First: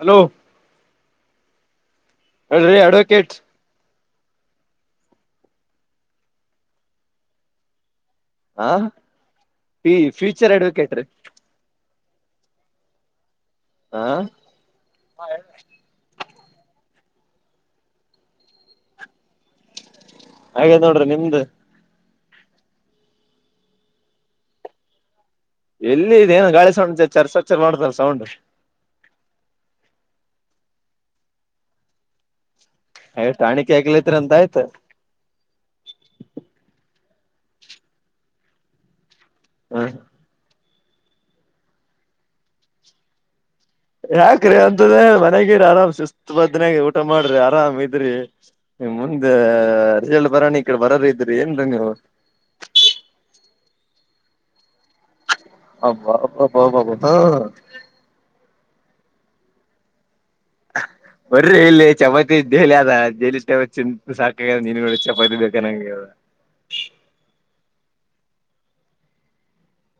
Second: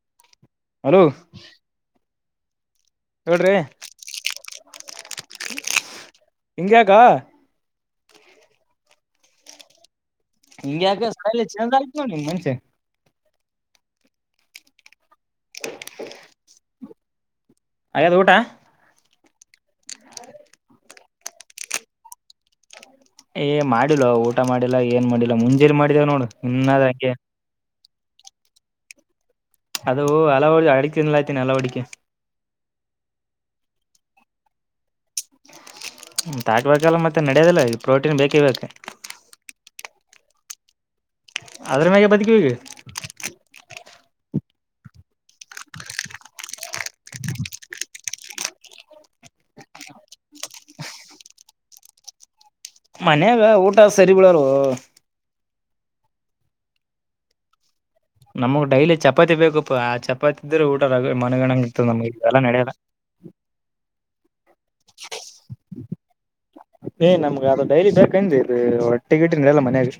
Hello hello [unintelligible] ಹೇಳ್ ರ್ರೀ ಅಡಿಕ್, ಹೇಳ್ರಿ ಹಿಂಗ್ಯಾಕ ಹ-ಈ ಫ್ಯೂಚರ್ ಅಡ್ವೊಕೇಟ್- ರೀ ಮೇ [unintelligible] ಚೆಂದ [unintelligible] ಆ್ತವ ನಿಮ್ ಮನ್ಷೆ [unintelligible] ಹಾ ಹಾಗೇದ ಊಟ ಹಾಗೆ ನೋಡ್ರಿ ನಿಮ್ದ್. ಏ -ಮಾಡಿಲ್ಲ ಊಟ ಮಾಡಿಲ್ಲ ಏನ್ ಮಾಡಿಲ್ಲ ಮುಂಜೆಲಿ ಮಾಡಿದೇವ ಎಲ್ಲಿ ನೋಡು ಇದೇನ ಗಾಳಿ ಇನ್ನಾದ್ ಸೌಂಡ್ ಹಾಗಂಗೆ [unintelligible] ಮಾಡ್ತಾರ ಸೌಂಡ್ ಅದು ಹಲವು ಅಡ ತಿನ್ಲಾತನಿ ಹಲ ಹಡಿಕೆ. ಎಯಷ್ಟುಟಾಣಿಕೆ ಆಗ್ಲೈತ್ರೀ [unintelligible] ಅಂತ ಆಯ್ತು ತಾಕ್ಬೇಕಲ್ಲ ಮತ್ತೆ ನಡ್ಯದಲ್ಲ ಇಲ್ಲಿ ಪ್ರೋಟೀನ್ ಬೇಕೇ ಬೇಕು ಹಾ ಅದ್ರ ಮ್ಯಗಿ ಬದುಕವಿ ಯಾಕ್ರಿ ಅಂತದೇ ಮನ್ಗಿರ ಆರಾಮ್ ಸುಸ್ತು ಬದ್ನಯಾಗ ಊಟ ಮಾಡ್ರಿ ಆರಾಮ್ ಇದ್ರಿ. ಇನ್ ಮುಂದ್ ರೆಜಲ್ಟ್ ಬರೋಣ ಈ ಕಡೆ ಬರೋರ ಇದ್ರಿ ಏನ್ರ ನೀವು. ಮನ್ಯಾಗ ಊಟ ಸರಿ ಇಲ್ಲರ್ರಿ ಅಬಬಬಬ [unintelligible] ನಮಗ ಡೈಲಿ ಚಪಾತಿ ಬೇಕಪ್ಪಾ ಚಪಾತಿ ಇದ್ರೆ ಊಟ ಬರ್ರೀ ಮನಗಣಂಗ ಇಲ್ಲಿ ಇರ್ತದೆ ನಮ್ಗೆ ಚಪಾತಿ ಎಲ್ಲ ನಡೆಯಲ್ಲ ಡೆಲಿ ಅದ ಡೆಲಿ ಚಪಾತಿ ತಿನ್ ಸಾಕಾಗೆದ ನಿನಗೋಳೇ ಚಪಾತಿ ಬೇಕ ಅನಂಗ ಆಗೇದ ಏ ನಮ್ಗ ಅದ ಡೈಲಿ ಬೇಕಂದಿ ಇದ ರೊಟ್ಟಿ ಗಿಟ್ಟಿ ನಡಿಯಲ್ಲ ಮನ್ಯಾಗ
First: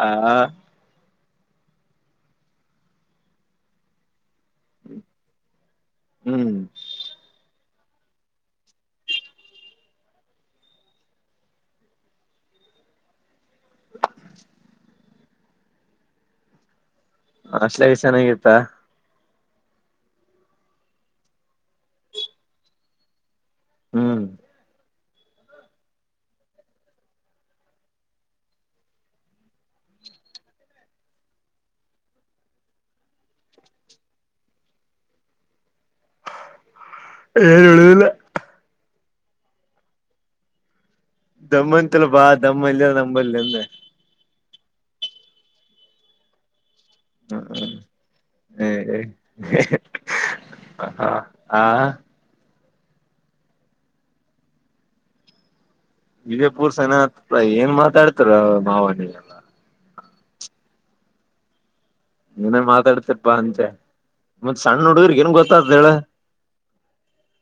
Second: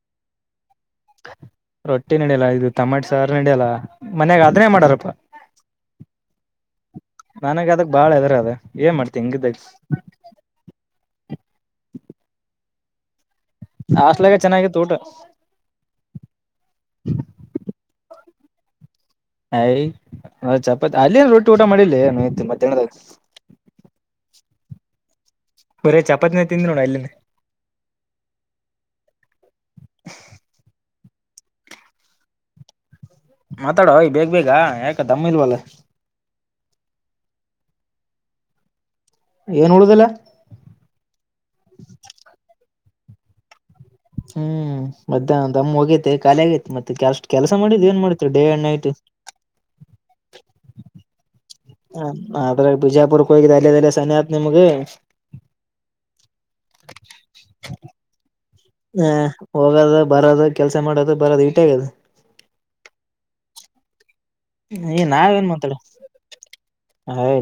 ಹಾ ರೊಟ್ಟಿ ನಡಿಯಲ್ಲ ಇದು ತಮಾಟೆ ಸಾರ ನಡಿಯಲ್ಲ ಮನ್ಯಾಗ ಅದ್ನೇ ಮಾಡ್ಯಾರಪ್ಪ ಹ್ಮ್ ನನಗ ಅದ್ ಬಾಳ ಹೆದರ ಅದ ಏನ್ ಮಾಡತಿ ಹಿಂಗಿದ್ದಾಗ ಹಾಸ್ಟಲಾಗ್ ಚೆನ್ನಾಗಿತ್ತ ಊಟ ಹಾಸ್ಟೆಲಾಗೆ ಚೆನ್ನಾಗಿತ್ತಾ ಅಯ್ ಚಪಾತಿ ಅಲ್ಲೆನ್ ರೊಟ್ಟಿ ಊಟ ಮಾಡಿಲ್ಲೆ ಎ ಮಧ್ಯಾಹ್ನದಾಗ ಹ್ಮ್ ಬರೇ ಚಪಾತಿನೇ ತಿಂದಿ ನೋಡ ಅಲ್ಲಿ ಮಾತಾಡೊ ಎ ಬೇಗ್ ಬೇಗ ಯಾಕ ದಮ್ಮ ಇಲ್ವಲ್ಲ ಏನ ಹೇಳುದಿಲ್ಲ ಏನ್ ಉಳದಿಲ್ಲ ದಮ್ಮಂತಿಲ್ಲ ಪಾ ದಮ್ಮ ಇಲ್ಲ ನಮ್ಮ ಬಲ್ಲಿ ಅಂದೆ ಹ್ಮ್ ಮಧ್ಯಾಹ್ನ ದಮ್ಮ ಹೋಗೇತೆ ಖಾಲಿ ಆಗೇತಿ ಮತ್ತ ಅಷ್ಟ್ ಕೆಲಸ ಮಾಡಿದ್ ಏನ್ ಮಾಡತಿ ಡೇ ಅಂಡ್ ನೈಟ್ ಹ ಹಾ ಆದ್ರ ಬಿಜಾಪುರಕ್ಕ ಹೋಗಿದ್ದ ಅಲ್ಲಿದಲ್ಲೇ ಸನೆ ಆತ್ ನಿಮ್ಗ ವಿಜಯಪುರ್ ಸನೆ ಆತದ ಏನ್ ಮಾತಾಡ್ತಿರೋ ಮಾವ ನಿವ ಹ ಹೋಗದು ಬರದು ಕೆಲ್ಸ ಮಾಡೋದು ಬರದು ಇಟೇ ಆಗೇದ ನೀನೇ ಮಾತಾಡ್ತಿರಪ್ಪಾ ಅಂತೆ ಮತ್ ಸಣ್ಣ ಈ ಹುಡುಗರ್ಗ್ ಏನ್ ನಾವೇನ್ ಗೊತ್ತಾತದ ಮಾತಾಡ ಹೇಳ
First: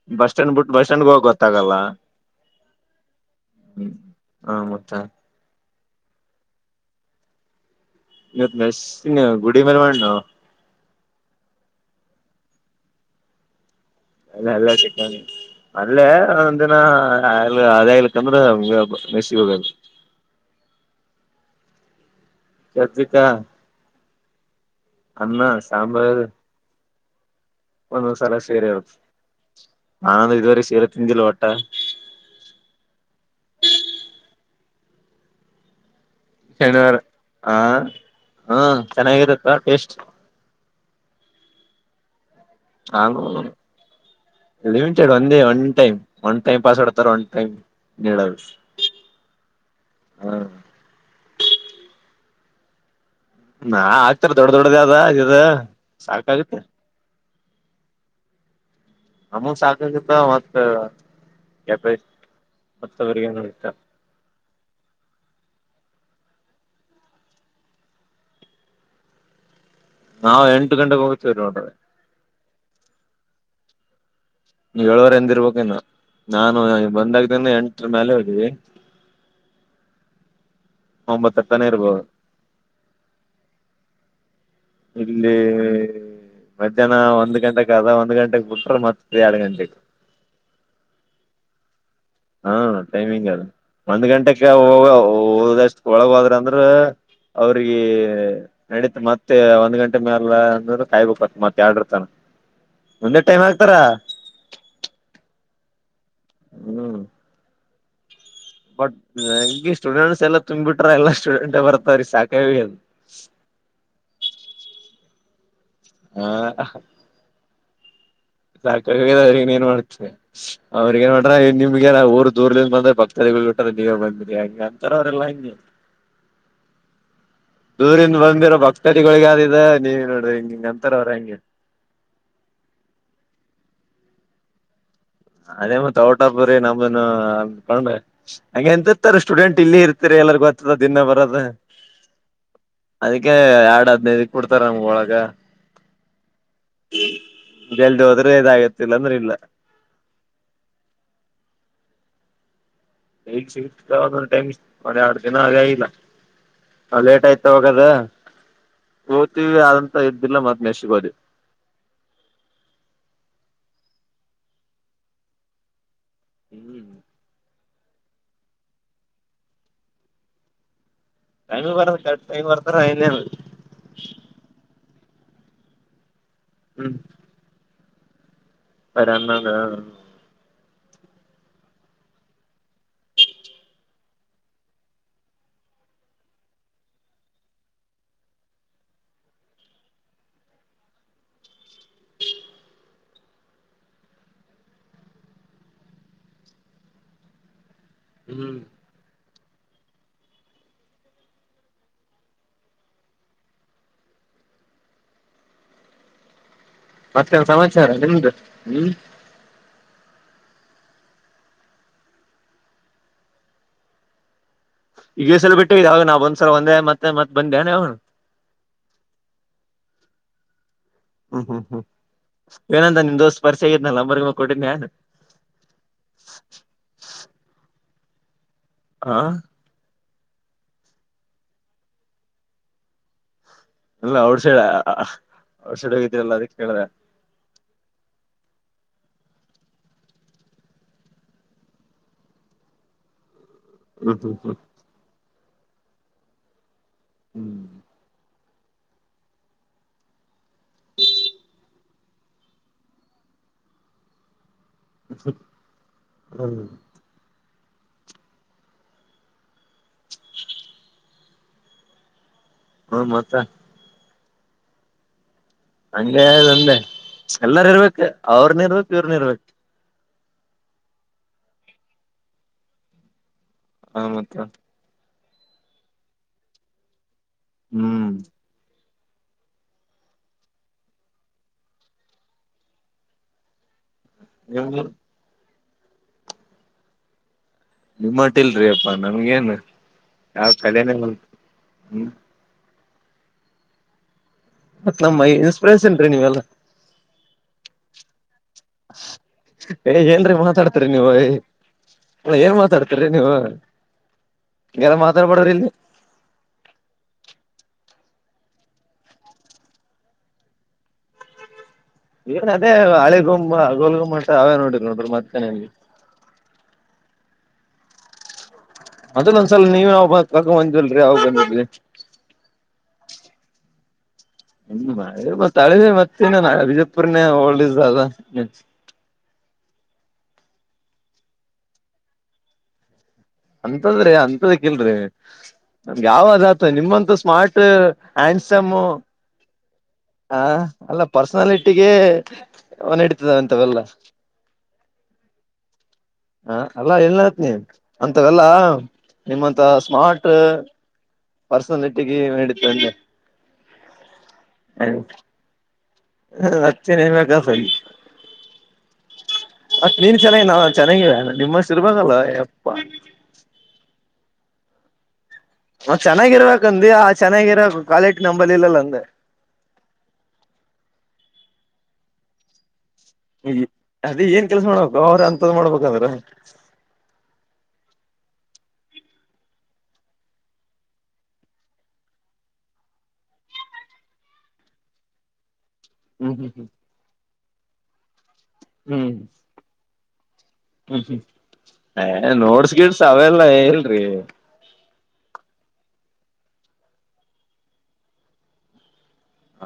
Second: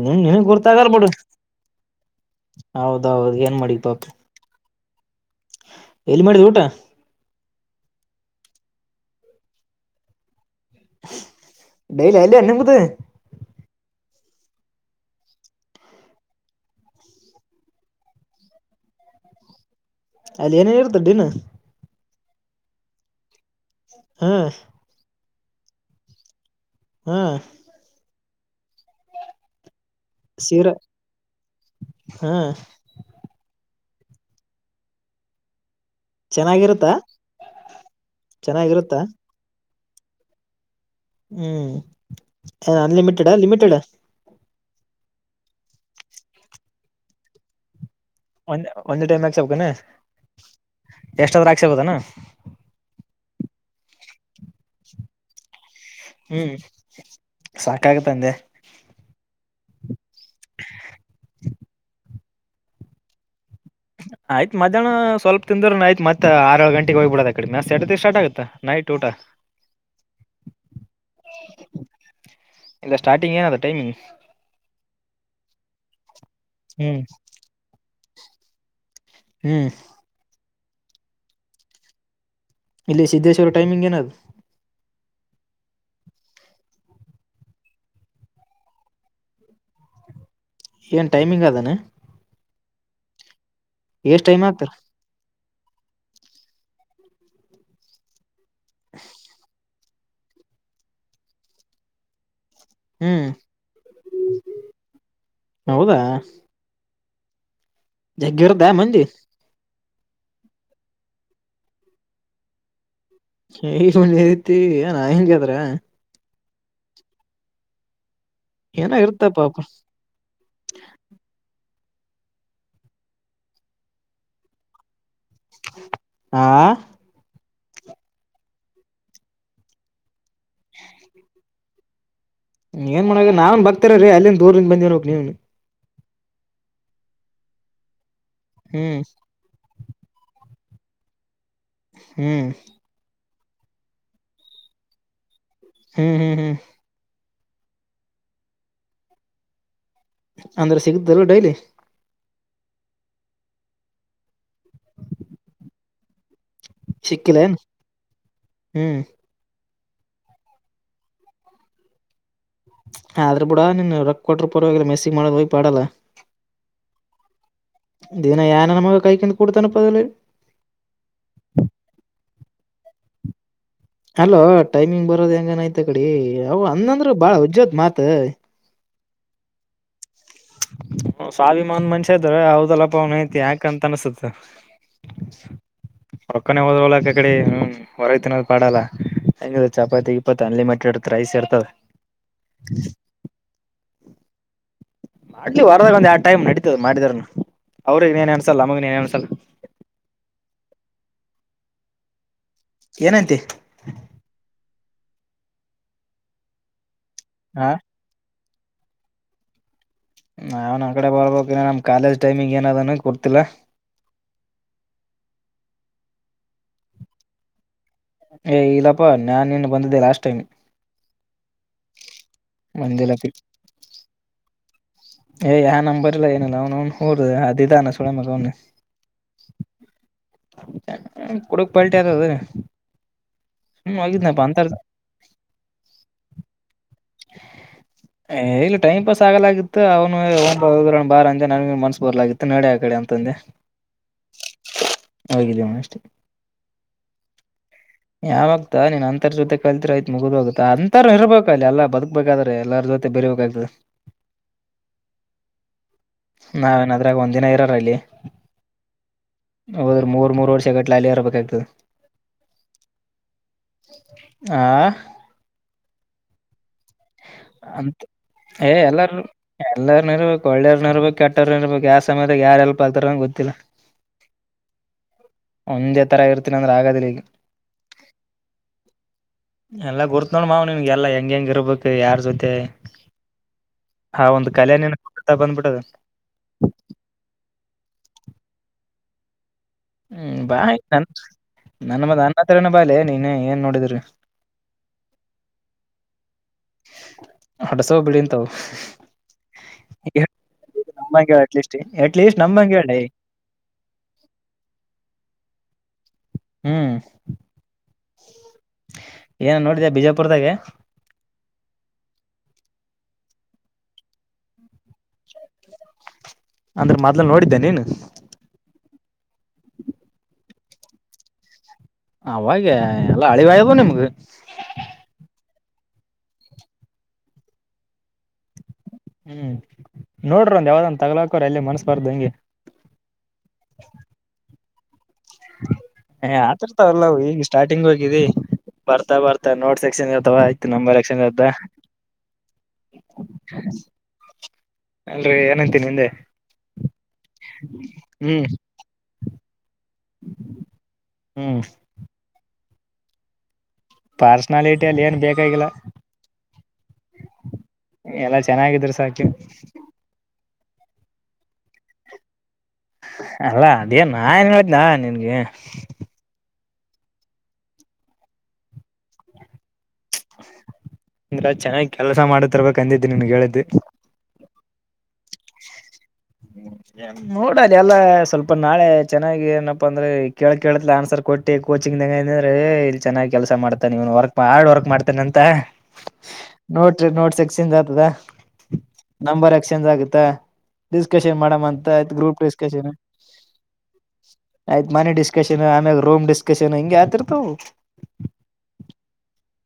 ನಿನ್ ಬಸ್ ನಿನಗ್ ಸ್ಟ್ಯಾಂಡ್ ಬುಟ್ಟ ಬಸ್ ಗುರ್ತಾಗಲ್ ಬಿಡು ಸ್ಟ್ಯಾಂಡ್ಗೆ ಹೋಗದ ಗೊತ್ತಾಗಲ್ಲ. ಹೌದೌದು ಏನ್ ಮಾಡಿ ಪಾಪ ಹಾ ಮತ್ತ. ಎಲ್ಲ ಮಾಡಿ ಊಟಾ. ಇವತ್ ಮೆಸ್ಸನ್ಯಾಗ ನೀ ಗುಡಿ ಮ್ಯಾಲ ಮಾಡಿನೋ. ಡೆಲಿ ಅಲ್ಲೆ ಏನ್ ನಿಮ್ದು ಅಲ್ಲೇ ಅಲ್ಲೇ ಚಿಕನ್. ಅಲ್ಲೇ ಒಂದಂದ ದಿನ ಅಲ್ಲೇ ಹಾದ್ಯಾಗೆಲ್ಲ ತಿಂದ್ರ ಮೆಸ್ಸಿಗ್ ಹೋಗಲ್ಲ ಅಲ್ಲಿ ಏನೇನ್ ಇರತ್ತ್ ಡಿನ ಚತ್ರಿಕಾ ಹ್ಮ ಅನ್ನ ಸಾಂಬಾರ್ ಹ ಒಂದೊಂದ್ ಸಲ ಶಿರೆ ಇರತ್ತ ನಾನ ಇದುವರೆಗ ಸೀರಾ ಶಿರೆ ತಿಂದಿಲ್ಲ ಒಟ್ಟ ಹಾ ಚೆನ್ನಾಗಿರುತ್ತಾ ಶನಿವಾರ ಹ ಹಾ ಚೆನ್ನಾಗಿರುತ್ತಾ ಚೆನ್ನಾಗಿರತ್ತಾ ಟೇಸ್ಟ್ ಹ್ಮ್ ಹಾ ಅನ್ಲಿಮಿಟೆಡ್ ಗುರು ಲಿಮಿಟೆಡ್ ಲಿಮಿಟೆಡ್ ಒಂದೇ one time one time password ತರ ಒನ್ ಟೈಮ್ ನೀಡದು ಒಂದೇ ಒಂದೇ ಟೈಮ್ ಹಾಕ್ಸಕಬೇಕ ಏನ್ ಹ ಎಷ್ಟಾದ್ರೂ ಹಾಕ್ಸಗೋಬದನಾ ನಾ ಹತ್ತರ ದೊಡ್ಡ ದೊಡ್ಡದ ಅದೇ ಇದ. ಹ್ಮ್ ಸಾಕಾಗುತ್ತೆ ಸಾಕಾಗತ್ತಂದೆ ನಮಗ್ ಸಾಕಾಗತ್ತ ಮತ್ತ [unintelligible] ಆಯ್ತ ಮಧ್ಯಾಹ್ನ ಸ್ವಲ್ಪ ತಿಂದ್ರನ ಆಯ್ತ್ ಮತ್ತ ಆರ ಏಳ ಗಂಟೆಗೆ ಹೋಗ್ಬ ಬಿಡದ ಆ ಕಡೆ ಮೆಸ್ ಎಸ್ಟೋತ್ತಿಗೆ ಸ್ಟಾರ್ಟ ಆಗುತ್ತೆ ನೈಟ್ ಊಟ ನಾವ ಎಂಟು ಗಂಟೆಗೆ ಹೋಗ್ತೇವ ನೋಡ್ ಇಲ್ಲ ಸ್ಟಾರ್ಟಿಂಗ ಏನ್ ಅದ ಟೈಮಿಂಗ್ ಏಳುವರೆ ಅಂದಿರ ಬೇಕೇನ ನಾನು ಹ್ಮ್ ಬಂದಾಗ್ದಿನ ಎಂಟ್ರ ಮ್ಯಾಲ ಅಡಿಗೆ ಹ್ಮ್ ಒಂಬತ್ತರ ತನ ಇರ್ಬೋದು ಇಲ್ಲಿ ಸಿದ್ದೇಶ್ವರ ಟೈಮಿಂಗ್ ಏನ ಅದ ಇಲ್ಲಿ ಮಧ್ಯಾಹ್ನ ಒಂದ್ ಗಂಟೆಕ್ ಅದ ಒಂದ್ ಗಂಟೆಗೆ ಬಿಟ್ರ ಮತ್ತ ಎರಡ್ ಗಂಟೆಗೆ ಏನು ಟೈಮಿಂಗ್ ಅದ ಏನ್ ಹಾಂ ಟೈಮಿಂಗ್ ಅದು ಒಂದು ಎಷ್ಟ್ ಟೈಮ್ ಗಂಟೆಗೆ ಆಗ್ತಾರ ಹೋದಷ್ಟು ಒಳಗೋದ್ರ ಅಂದ್ರ ಅವ್ರಿಗೆ ನಡತ್ ಮತ್ತೆ ಒಂದ್ ಗಂಟೆ ಅಂದ್ರೆ ಕಾಯಬೇಕ ಮತ್ತ ಎರಡ್ರ ತನ ಒಂದೆ ಹ್ಮ್ ಟೈಮ್ ಹಾಕ್ತಾರ ಹೌದಾ ಹ್ಮ್ ಜಗ್ಗಿ ಇರುತ್ತಾ ಬಟ್ ಮಂದಿ ನಂಗೆ ಸ್ಟೂಡೆಂಟ್ಸ್ ಎಲ್ಲಾ ತುಂಬ ಬಿಟ್ರ ಎಲ್ಲಾ ಸ್ಟೂಡೆಂಟ್ ಬರ್ತವ್ರೀ ಸಾಕಗ ಹೋಗ್ಯದ [unintelligible] ಹಾ ಏನ ಸಾಕಾಗ ಹೋಗ್ಯದ ಇರ್ತ ಪಾಪ ಇನ್ನೇನ್ ಮಾಡ್ತಿ ಅವ್ರಿಗ ನ್ ಮಾಡ್ರ ನಿಮ್ಗೆಾರ ಊರ್ ದೂರ್ದಿಂದ ಬಂದ್ರೆ ಭಕ್ತರಿಗಳು ಬಿಟ್ಟ ನೀವೇ ಬಂದಿ್ರಿ ಅಂತರ ಅವ್ರಲ್ಲ ಆಾ ದೂರಿಂದ ಬಂದಿರೋ ಭಕ್ತರಿಗಳೊಳಗ ಆದಿದ ನೀವ ನೋಡ್ರಿ ಹಿಂಗ ಹಿಂಗ ಅಂತರ ಅವರ ಹೆಂಗೆ ನಾವೇನ ಬಕ್ತರ ರೀ ಅಲ್ಲಿಂದ ದೂರದಿಂದ ಬಂದಿರ ಬೇಕ ನೀವುನು ಅದೇ ಮತ್ ಔಟ್ ಆಫ್ ರಿ ನಮ್ದನ್ನು ಅಂದಕೊಂಡ ಹಂಗೆ ಹ್ಮ್ ಅಂತಿರ್ತಾರೆಷ್ಟ ಸ್ಟೂಡೆಂಟ್ ಇಲ್ಲಿ ಇರ್ತೀರಿ ಎಲ್ಲರಿಗೂ ಗೊತ್ತದ ದಿನ ಬರೋದು ಹ್ಮ್ ಅದಕ್ಕೆ ಎರಡ್ ಹದ್ನೈದಕ ಬಿಡ್ತಾರ ನಮ್ಗ ಒಳಗ ಹ್ಮ್ ಹ್ಮ್ ಹ್ಮ್ ಜಲ್ದಿ ಹೋದ್ರೆ ಇದಾಗತ್ತ ಇಲ್ಲ ಅಂದ್ರ ಇಲ್ಲ ಅಂದ್ರೆ ಸಿಗುತ್ತ ಇಲ್ಲ ಡೈಲಿ ಡೈಲಿ ಸಿಗುತ್ತ ಒಂದೊಂದ್ ಟೈಮ್ ಒಂದ ಎರಡ್ ದಿನ ಆಗ ಇಲ್ಲ ಹ ಲೇಟ್ ಸಿಕ್ಕಿಲ್ಲ ಆಯ್ತ ಏನ್ ಅವಾಗ ಅದ ಹ್ಮ್ ಓತೀವಿ ಅಂತ ಎದ್ದಿಲ್ಲ ಮೆಸ್ಸಿಗೆ ಹೋದಿವಿ ಆದ್ರೂ ಬಿಡ ನಿನ್ ರೊಕ್ಕ ಕೊಟ್ಟ್ರರು ಪರವಾಗಿಲ್ಲ ಮೆಸ್ಸಿಗಿ ಮಾಡದ ಹೋಗ್ ಪಾಡಲ್ಲ ಹ್ಮ್ ದಿನ ಯಾ ನನ್ನ ಮಗ ಕಾಯಕೊಂಡ ಕೂಡ್ತಾನ ಪ ಅಲ್ಲಿ ಟೈಮಗಿ ಬರದ ಕರೆಕ್ ಟೈಮ್ ಬರ್ತಾರ ಇಲ್ಲಿನು ಅಲ್ಲೋ ಟೈಮಿಂಗ್ ಬರೋದ ಹೆಂಗನ್ ಐತೆ ಆ ಕಡಿ ಅವು ಹ್ಮ್ ಅಂದಂದ್ರ ಬಾಳ ವಜ್ಜ ಅದ ಮಾತ್ [unintelligible] ಸ್ವಾಭಿಮಾನ ಮನ್ಷ ಇದದ್ರ ಹೌದಲ್ಲಪ್ಪ ಅವನ ಐತಿ ಯಾಕಂತ ಅನ್ಸುತ್ತ [inaudible] ರೊಕ್ಕನ ಹೋದ್ರ ಹೋಗಲಾಕ ಆ ಕಡೆ ಹ್ಮ ಹೊರಗ ತಿನ್ದ ಪಾಡಲ್ಲ ಹೆಂಗಿದ್ರು ಚಪಾತಿ ಗಿಪತಿ ಅನ್ಲಿಮಿಟೆಡ್ ರೈಸ್ ಇರ್ತದ ಹ್ಮ ಮಾಡ್ಲಿ ವಾರ್ದಗ ಒಂದು ಆ ಟೈಮ್ ನಡೀತದ ಮಾಡಿದಾರ ಅವ್ರಗ್ ಏನ್ ಹ್ಮ್ ಅನ್ಸಲ್ಲ ನಮಗ ಏನ್ ಅನ್ಸಲ್ಲ ಏನಂತೆ ಮತ್ತೇನ ಹಾ ಸಮಾಚಾರ ನಿಮ್ದು ಹ್ಮ್ ನಾವ್ ನ್ ಕಡೆ ಬರ್ಬೇಕು ನಮ್ ಕಾಲೇಜ್ ಟೈಮಿಂಗ ಏನ ಅದೂಕುರ್ತೀಲ್ಲಾ ಈಗ ಸಲ ಬಿಟ್ಟು ಅವಾಗ ನಾವ್ ಒಂದ್ಸಲ ಒಂದೇ ಮತ್ತೆತ್ತತ್ ಬಂದೆ ಅವು ಏ ಇಲ್ಲಪ್ಪಾ ನಾನ್ ನಿನ್ ಬಂದಿದ್ದೆ ಲಾಸ್ಟ್ ಟೈಮ್ ಹ್ಮ್ ಹ್ಮ್ ಹ್ಮ್ ಏನಂದ ನಿಮ್ಮ ಬಂದಿಲ್ಲಪ್ಪಿ ದೋಸ್ತ್ ಪರಿಚಯ ಇದ್ನಲ ನಂಬರ್ ಗಿಂಬರ್ ಕೊಟ್ಟಿದ್ದೆ ನನ್ ಏ ಯಾವ ನಂಬರ್ಲ್ಲ ಏನ ನ್ನು ಅನೌನ್ ಊರು ಅದ ಇದಾನ ಸೊಳೆ ಮಗ ಅವನ ಹಾ ಅ ಅ ಕೊಡಕ ಪಲ್ಟಿತದದ ಅಲ್ಲ ಔಟ್ ಸೈಡ್ ಅ ಅ ಔಟ್ ಸೈಡ್ ಹೋಗಿದರಲ್ಲ ಅದಕ್ಕೆ ಕೇಲ್ದೆ ಹೇ ಇಲ್ಲಿ ಟೈಮ್ ಪಾಸ್ ಆಗಲಾಗಿತ್ತು ಅವನು ಹೋಗ್ ಬಾರ್ ಹೋಗಿ ಬಾರ ಅಂದ ನನ್ನಗೂ ಮನ್ಸ್ ಬರ್ಲಾಗಿತ್ತು ನಡ ಆ ಕಡೆ ಅಂತಂದೆ ಹ್ಮ್ ಹ್ಮ್ ಹ್ಮ್ ಹೋಗಿದ್ಯನ ಅಷ್ಟೆ ಹ್ಮ್ ಯಾವಾಗತಾ ನೀನ್ ಅಂತರ ಜೊತೆ ಕಲ್ತ್ರ ಆಯತ್ ಮುಗಿದ್ ಹೋಗತಾ ಅಂತರ ಇರ್ಬೇಕ ಅಲ್ಲಿ ಎಲ್ಲ ಬದುಕ್ಬೇಕಾದ್ರೆ ಎಲ್ಲರ ಜೊತೆ ಬೇರಬೇಕಾಗ್ತದೆ ಹ್ಮ್ [inaudible] ಹ್ಮ್ ನಾವೇನಾದ್ರಾಗ ಒಂದಿನ ಇರಾರ ಅಲ್ಲಿ ಹೌದ್ರ ಮೂರ್ ಮೂರು ವರ್ಷ ಗಟ್ ಅಲ್ಲಿ ಇರಬೇಕಾಗ್ತದೆ ಹ್ಮ ಮತ್ತೆ ಆ ಹಗೆಂದೆ ಎಲ್ಲರ ಇರ್ಬೇಕು ಅವ್ರನ ಇರ್ಬೇಕು ಇವ್ರನ ಇರ್ಬೇಕು ಎಲ್ಲಾರನು ಇರ್ಬೇಕು ಒಳ್ಳೆವ್ರನ ಇರ್ಬೇಕು ಕೆಟ್ಟವ್ರನ ಇರ್ಬೇಕು ಯಾವ ಸಮಯದಾಗ ಯಾರ ಹೆಲ್ಪ್ ಆಗ್ತಾರೆ ಅಂತ ಗೊತ್ತಿಲ್ಲ ಹ ಮತ್ತ ಒಂದೇ ತಥರ ಇರ್ತೀನ ಅಂದ್ರೆ ಆಗದಿಲ್ಲ ಇಲ್ಲಿ ಹ್ಮ್ ಎಲ್ಲ ಗುರ್ತ್ ನೋ ಮಾವ ನಿಮ್ಗೆ ಹೇಳ ಹೆಗೆ ಹೆಂಗ ಇರ್ಬೇಕು ಯಾರ್ ಜೊತೆ ಹ ಒಂದು ನಿಮ್ ಕಲೆ ಹುಟ್ಟುತಾ ಬಂದ್ಬಿಟ್ಟದೆ ನಿಮ್ಮಟ್ಟ ಇಲ್ರಿ ಅಪ್ಪಾ ನನ್ಗೇಏನ್ ಹ್ಮ್ ಬಾಯ ನ ನನ್ನ ಹ್ಮ್ ಮ ನನ್ನ ಹತ್ರನ ಬಾರ್ಲೆ ನೀನ್ ಏನ್ ನೋಡಿದ್ರಿ ಮತ್ತ್ ನಮ್ಮ ಇನ್ಸ್ಪಿರೇಷನ್ ರೀ ನೀವೆಲ್ಲ ಹಡ್ಸ್ವ್ ಬೆಳಿಂತವು ಏ ಏನ್ರರಿ ಮಾತಾಡ್ತರಿ ನೀವ ಹೆ ನಮ್ಮಂಗ ಅಟ್ಲೀಸ್ಟ್ ಅ ಅಟ್ಲೀಸ್ಟ್ ಏನ್ ನಮ್ಮಂಗ ಮಾತಾಡ್ತಿ ಹೇಳಿ ರಿ ನೀವು ಹಾಗೆಲ್ಲ ಮಾತಾಡ್ಬಾಡ್ರ ಇಲ್ಲಿ ಹ್ಮ್ [inaudible] ಏನ ನೋಡಿದ್ಯಾ ಬಿಜಾಪುರದಾಗೆ ಏನ್ ಅದೇ ಹಳೆ ಗೊಂಬ ಗೋಲುಗುಮಾಟ ಅವೇ ನೋಡ ನೋಡ್ರರು ಮತ್ತೆ ಏನು ಇಲ್ರಿ ಅಂದ್ರೆ ಮೊದ್ಲು ನೋಡಿದ್ದೆ ನೀನು ಅದಲ್ ಒಂದ್ಸಲ ನೀವು ಯ ಕರಕೊಡು ಬಂದಿಲ್ರರಿ ಅವ್ ಬಂದಿದ್ವಿ ಅವಾಗ ಎಲ್ಲ ಅಳಿವಯ್ದು ನಿಮ್ಗ ಹ್ಮ್ ಹಳೆವೆ ಹಳೆವೆ ಮತ್ತ ಇನ ಬಿಜಯಪುರ್ನೇಗೆ ಹೋಲ್ಡ್ ಅದ ಹ್ಮ್ ನೋಡ್ರಿ ಒಂದು ಯಾವ್ದಂದು ತಗಲಾಕೋ್ರ ಅಲ್ಲಿ ಮನ್ಸ್ಬಾರ್ದು ಹಂಗೆ ಅಂತದ್ರೆ ಅಂತದ ಕಿಲ್ರರಿ ಏ ಯಾವದಾತ ಆತಿರ್ತಾವಲ್ಲ ನಿಮಂತೂ ಅವು ಈಗ ಸ್ಮಾರ್ಟ್ ಸ್ಟಾರ್ಟಿಂಗ್ ಹೋಗಿದಿ ಹ್ಯಾಂಡ್ಸಮು ಬರ್ತಾ ಬರ್ತಾ ನೋಟ್ ಸೆಕ್ಷನ್ [inaudible] ಇರ್ತಾವ ಹ ಆಯ್ತು ನಂಬರ್ ಅಲ್ಲ ಸೆಕ್ಷನ್ ಇರ್ತ ಪರ್ಸನಾಲಿಟಿಗೆ ಅವು ನೆಡಿತದಂತವೆಲ್ಲ ಅಲ್ರರಿ ಏನಂತೀನಿ ಹಿಂದೆ ಹ ಅಲ್ಲಾ ಎಲ್ಲತ್ನಿ ಹ್ಮ್ ಅಂತವೆಲ್ಲಾ ನಿಮ್ಮಂತ ಸ್ಮಾರ್ಟ್ ಹ್ಮ್ ಪರ್ಸನಲಿಟಿಗೆ ನೆಡಿವೆ ಅಂಗೆ ಪಾರ್ಸನಾಲಿಟಿ ಅಲ್ಲಿ ಏನ್ ಬೇಕಾಗಿಲ್ಲ ಮತ್ತೇನ್ ಹೇಳ್ಬೇಕ ಎಲ್ಲಾ ಚೆನ್ನಾಗಿದ್ರು ಸಾಕಿ ಮತ್ ನೀನ್ ಚೆನ್ನಾಗಿದಿ ನಾ ಚೆನ್ನಾಗಿದೀನಿ ನಿಮ್ಮಷ್ಟು ಇರ್ಬೇಕಲ್ಲ ಎಪ್ಪಾ. ಅಲ್ಲಾ ಅದೇ ನಾ ಹೇಳಿದೀನಿ ನಿನ್ಗೆ. ನಾವ್ ಚೆನ್ನಾಗಿರಬೇಕಂದಿ ಹಾ ಚೆನ್ನಾಗಿ ಇರಾರ್ ಕ್ವಾಲಿಟಿ ನಂಬದಿಲ್ಲಲ್ಲಾ ಅಂದೆ. ಅಂದ್ರ ಚೆನ್ನಾಗ್ ಕೆಲ್ಸ ಮಾಡ್ತಿರಬೇಕು ಅಂದಿದ್ ನಿನ್ಗ್ ಹೇಳಿದ್ದು. ಅದೇ ಏನ್ ಕೆಲಸ ಮಾಡ್ಬೇಕು ಅವ್ರ ಅಂತಾವ್ ಮಾಡ್ಬೇಕಂದ್ರ. ಹ್ಮ್. [unintelligible] ನೋಡ್ ಅದೇ ಎಲ್ಲ ಸ್ವಲ್ಪ ನಾಳೆ ಚೆನ್ನಾಗಿ ಏನಪ್ಪಾ ಅಂದ್ರೆ ಕೇಳ್ ಕೇಳ್ತಾಲೆ ಆನ್ಸರ್ ಕೊಟ್ಟ. ಕೋಚಿಂಗ್ನಾಗ ಅದನಂದ್ರೆ ಇಲ್ಲಿ ಚೆನಾಗ್ ಕೆಲಸ ಮಾಡ್ತಾನ ಇವನ್ ಬಾಳ ಆಡ್ ವರ್ಕ್ ಮಾಡ್ತಾನ ಅಂತ. ಹ್ಮ್ ಹ್ಮ್ ನೋಟ್ರಿ ನೋಟ್ಸ್ ಸಿಕ್ಸ್ ಅಕ್ತದ ಹ್ಮ್ ಹ್ಮ್ ನಂಬರ್ ಎಕ್ಸ್ಚೇಂಜ್ ಆಗುತ್ತಾ. ಹ್ಮ್ ಹ್ಮ್ ಡಿಸ್ಕಷನ್ ಮಾಡಮ್ ಅಂತ ಆಯ್ತು ಏ ಗ್ರೂಪ್ ನೋಡ್ಸ್ ಡಿಸ್ಕಷನ್. ಗಿಡ್ಸ್ ಅವೆಲ್ಲ ಇಲ್ರಿ ಆಯ್ತ್ ಮನೆ ಡಿಸ್ಕಶನ್ ಆಮ್ಯಾಲ್ ರೂಮ್ ಡಿಸ್ಕಶನ್ ಹಿಂಗೆ ಅಕ್ತಿರ್ತವು.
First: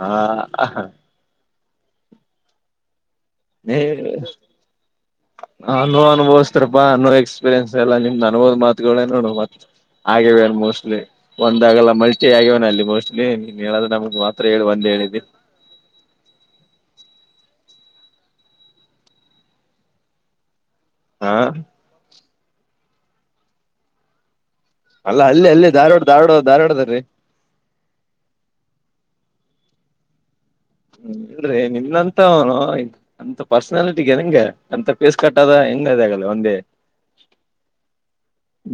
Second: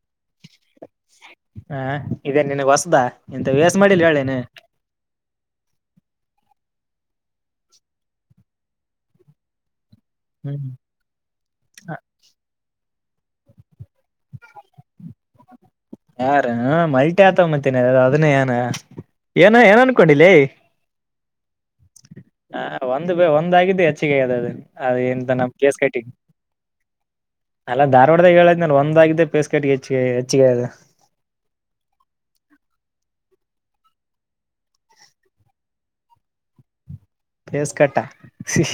ಹಾ. [unintelligible] ಹಾ ಇದೇನ್ ನಿನುಗ್ ಹೊಸದ. ಇಂತ ವೇಸ್ ನೀ. ಮಾಡಿಲ್ ಹೇಳೇನೆ [unintelligible] ಹಲ್ಲೋ ಅನುಭವಿಸ್ತಿರಪ ನೂರು ಎಕ್ಸ್ಪೀರಿಯನ್ಸ್ ಎಲ್ಲಾ ನಿಮ್ದ್ ಅನುಭವುದು ಮಾತುಗಳೇ ನೋಡು ಮತ್. ಹಾಗಿವೆ ಏನ್ ಮೋಸ್ಟ್ಲಿ. ಒಂದ್ಗಲ್ಲ ಮಲ್ಕಿ ಆಗ್ಯವನ ಅಲ್ಲಿ ಮೋಸ್ಟ್ಲಿ ಹೇಳಿದ್ರಾ ನಮ್ಗ್ ಮಾತ್ರ ಹೇಳಿ ಒಂದ್ ಹೇಳಿದ್ದೆ. ಯಾರ್ ಹಾ ಮಲ್ಟಿ ಆತ ಮತ್ತಿನ್ ಅದನ್ನೇ ಏನ್. ಏನ ಏನ್ ಅನ್ಕೊಂಡಿ ಲೆ. ಹಾ. [unintelligible] ಹಾ ಒಂದು ಒಂದಾಗಿದ್ದು ಹೆಚ್ಚಿಗೆ ಅಗೆದ ಅದು. ಅದ ಅಲ್ಲ ಎಂತ ಅಲ್ಲಿ ನಮ್ ಅಲ್ಲಿ ಕೇಸ್ ಧಾರವಾಡ ಕಟ್ಟಿಂಗ್ ಧಾರವಾಡ ಧಾರವಾಡದಗ ರೀ. ಅಲ್ಲ ದಾರವಾಡದಾಗ ಹೇಳ್ದೆ ನಾನು ಒಂದ ಆಗಿದ್ದೆ, ಪೇಸ್ ಕಟ್ಟಿಗೆ ಹೆಚ್ಚ ಹೆಚ್ಚಾಗಿದೆ. ಹ್ಮ. [unintelligible] ಇಲ್ರಿ ನಿನ್ನಂತ ಅವನು ಆಯ್ತ. ಅಂತ ಪರ್ಸನಾಲಿಟಿಗೆ ನಂಗ ಅಂತ ಪೇಸ್ ಕಟ್ಟದ ಹೆಂಗ ಆಗಲ್ಲ ಒಂದೇ. ಪೇಸ್ ಕಟ್ಟಾ.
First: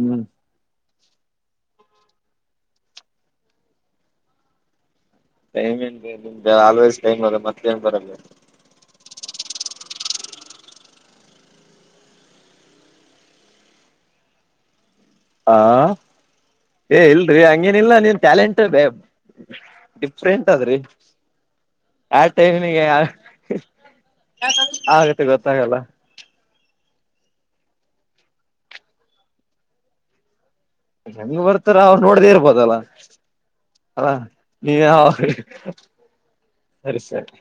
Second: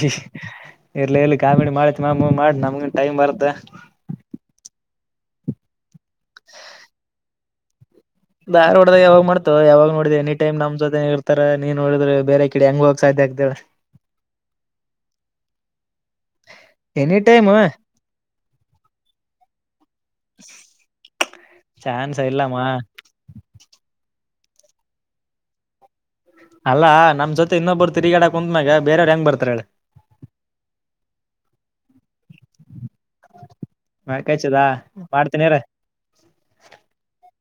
ಹ್ಮ್ ಇರ್ಲಿ ಇಲ್ಲಿ ಕಾಮಿಡಿ ಮಾಡಿತಿ ಮಾಮ್ ಮಾಮ್ ಮಾಡ್ ನಮಗುನು ಟಮ್ ಬರುತ್ತೆ. ಟೈಮ್ ಏನ್ ನಿಮ್ ಆಲ್ವೇಸ್ ಟೈಮ್ ಅದ ಮತ್ತೇನು ಬರಲ್ಲ. ಧಾರ್ವಾಡದಾಗ ಯಾವಾಗ ಮಾಡ್ತೀಯೋ ಯಾವಾಗ ನೋಡಿದೆ ಹೆನಿ ಟೈಮ್ ನಮ್ ಜೊತೆನೆ ಇರ್ತಾರ ನೀನ್ ನೋಡಿದ್ರೆ ಬೇರೆ ಕಡ ಹೆಂಗ ಹೋಗೋಕೆ ಸಾಧ್ಯ ಆಗ್ತದ ಹೇಳು. ಹಾ ಏ ಎನಿ ಇಲ್ರಿ ಟೈಮ್ ಹಂಗೇನಿಲ್ಲ ನೀನ್. ಟ್ಯಾಲೆಂಟ್ ಅದೇ ಡಿಫ್ರೆಂಟ್ ಅದ್ರಿ. ಚಾನ್ಸ್ ಯಾ ಇಲ್ಲಮ್ಮ ಟೈಮನೇಗ [unintelligible] ಆಗತ್ತೆ ಗೊತ್ತಾಗಲ್ಲ. ಅಲ್ಲಾ ನಮ್ ಜೊತೆ ಇನ್ನೊಬ್ಬರು ತಿರುಗಾಡ ಕುಂತ್ನಾಗ ಬೇರೆಯವರು ಹೆಂಗ್ ಬರ್ತಾರ ಹೇಳ್. ಹೆಂಗ್ ಬರ್ತಾರ ಅವ್ರು ನೋಡದೇ ಇರ್ಬೋದಲ್ಲ. ಹಾಲೋ ಮ್ಯಾಕಚದ ನೀವೇ ಹೇಳಬೇಕ್ರಿ, ಮಾಡ್ತನಿರ ಸರಿ ಸರಿ.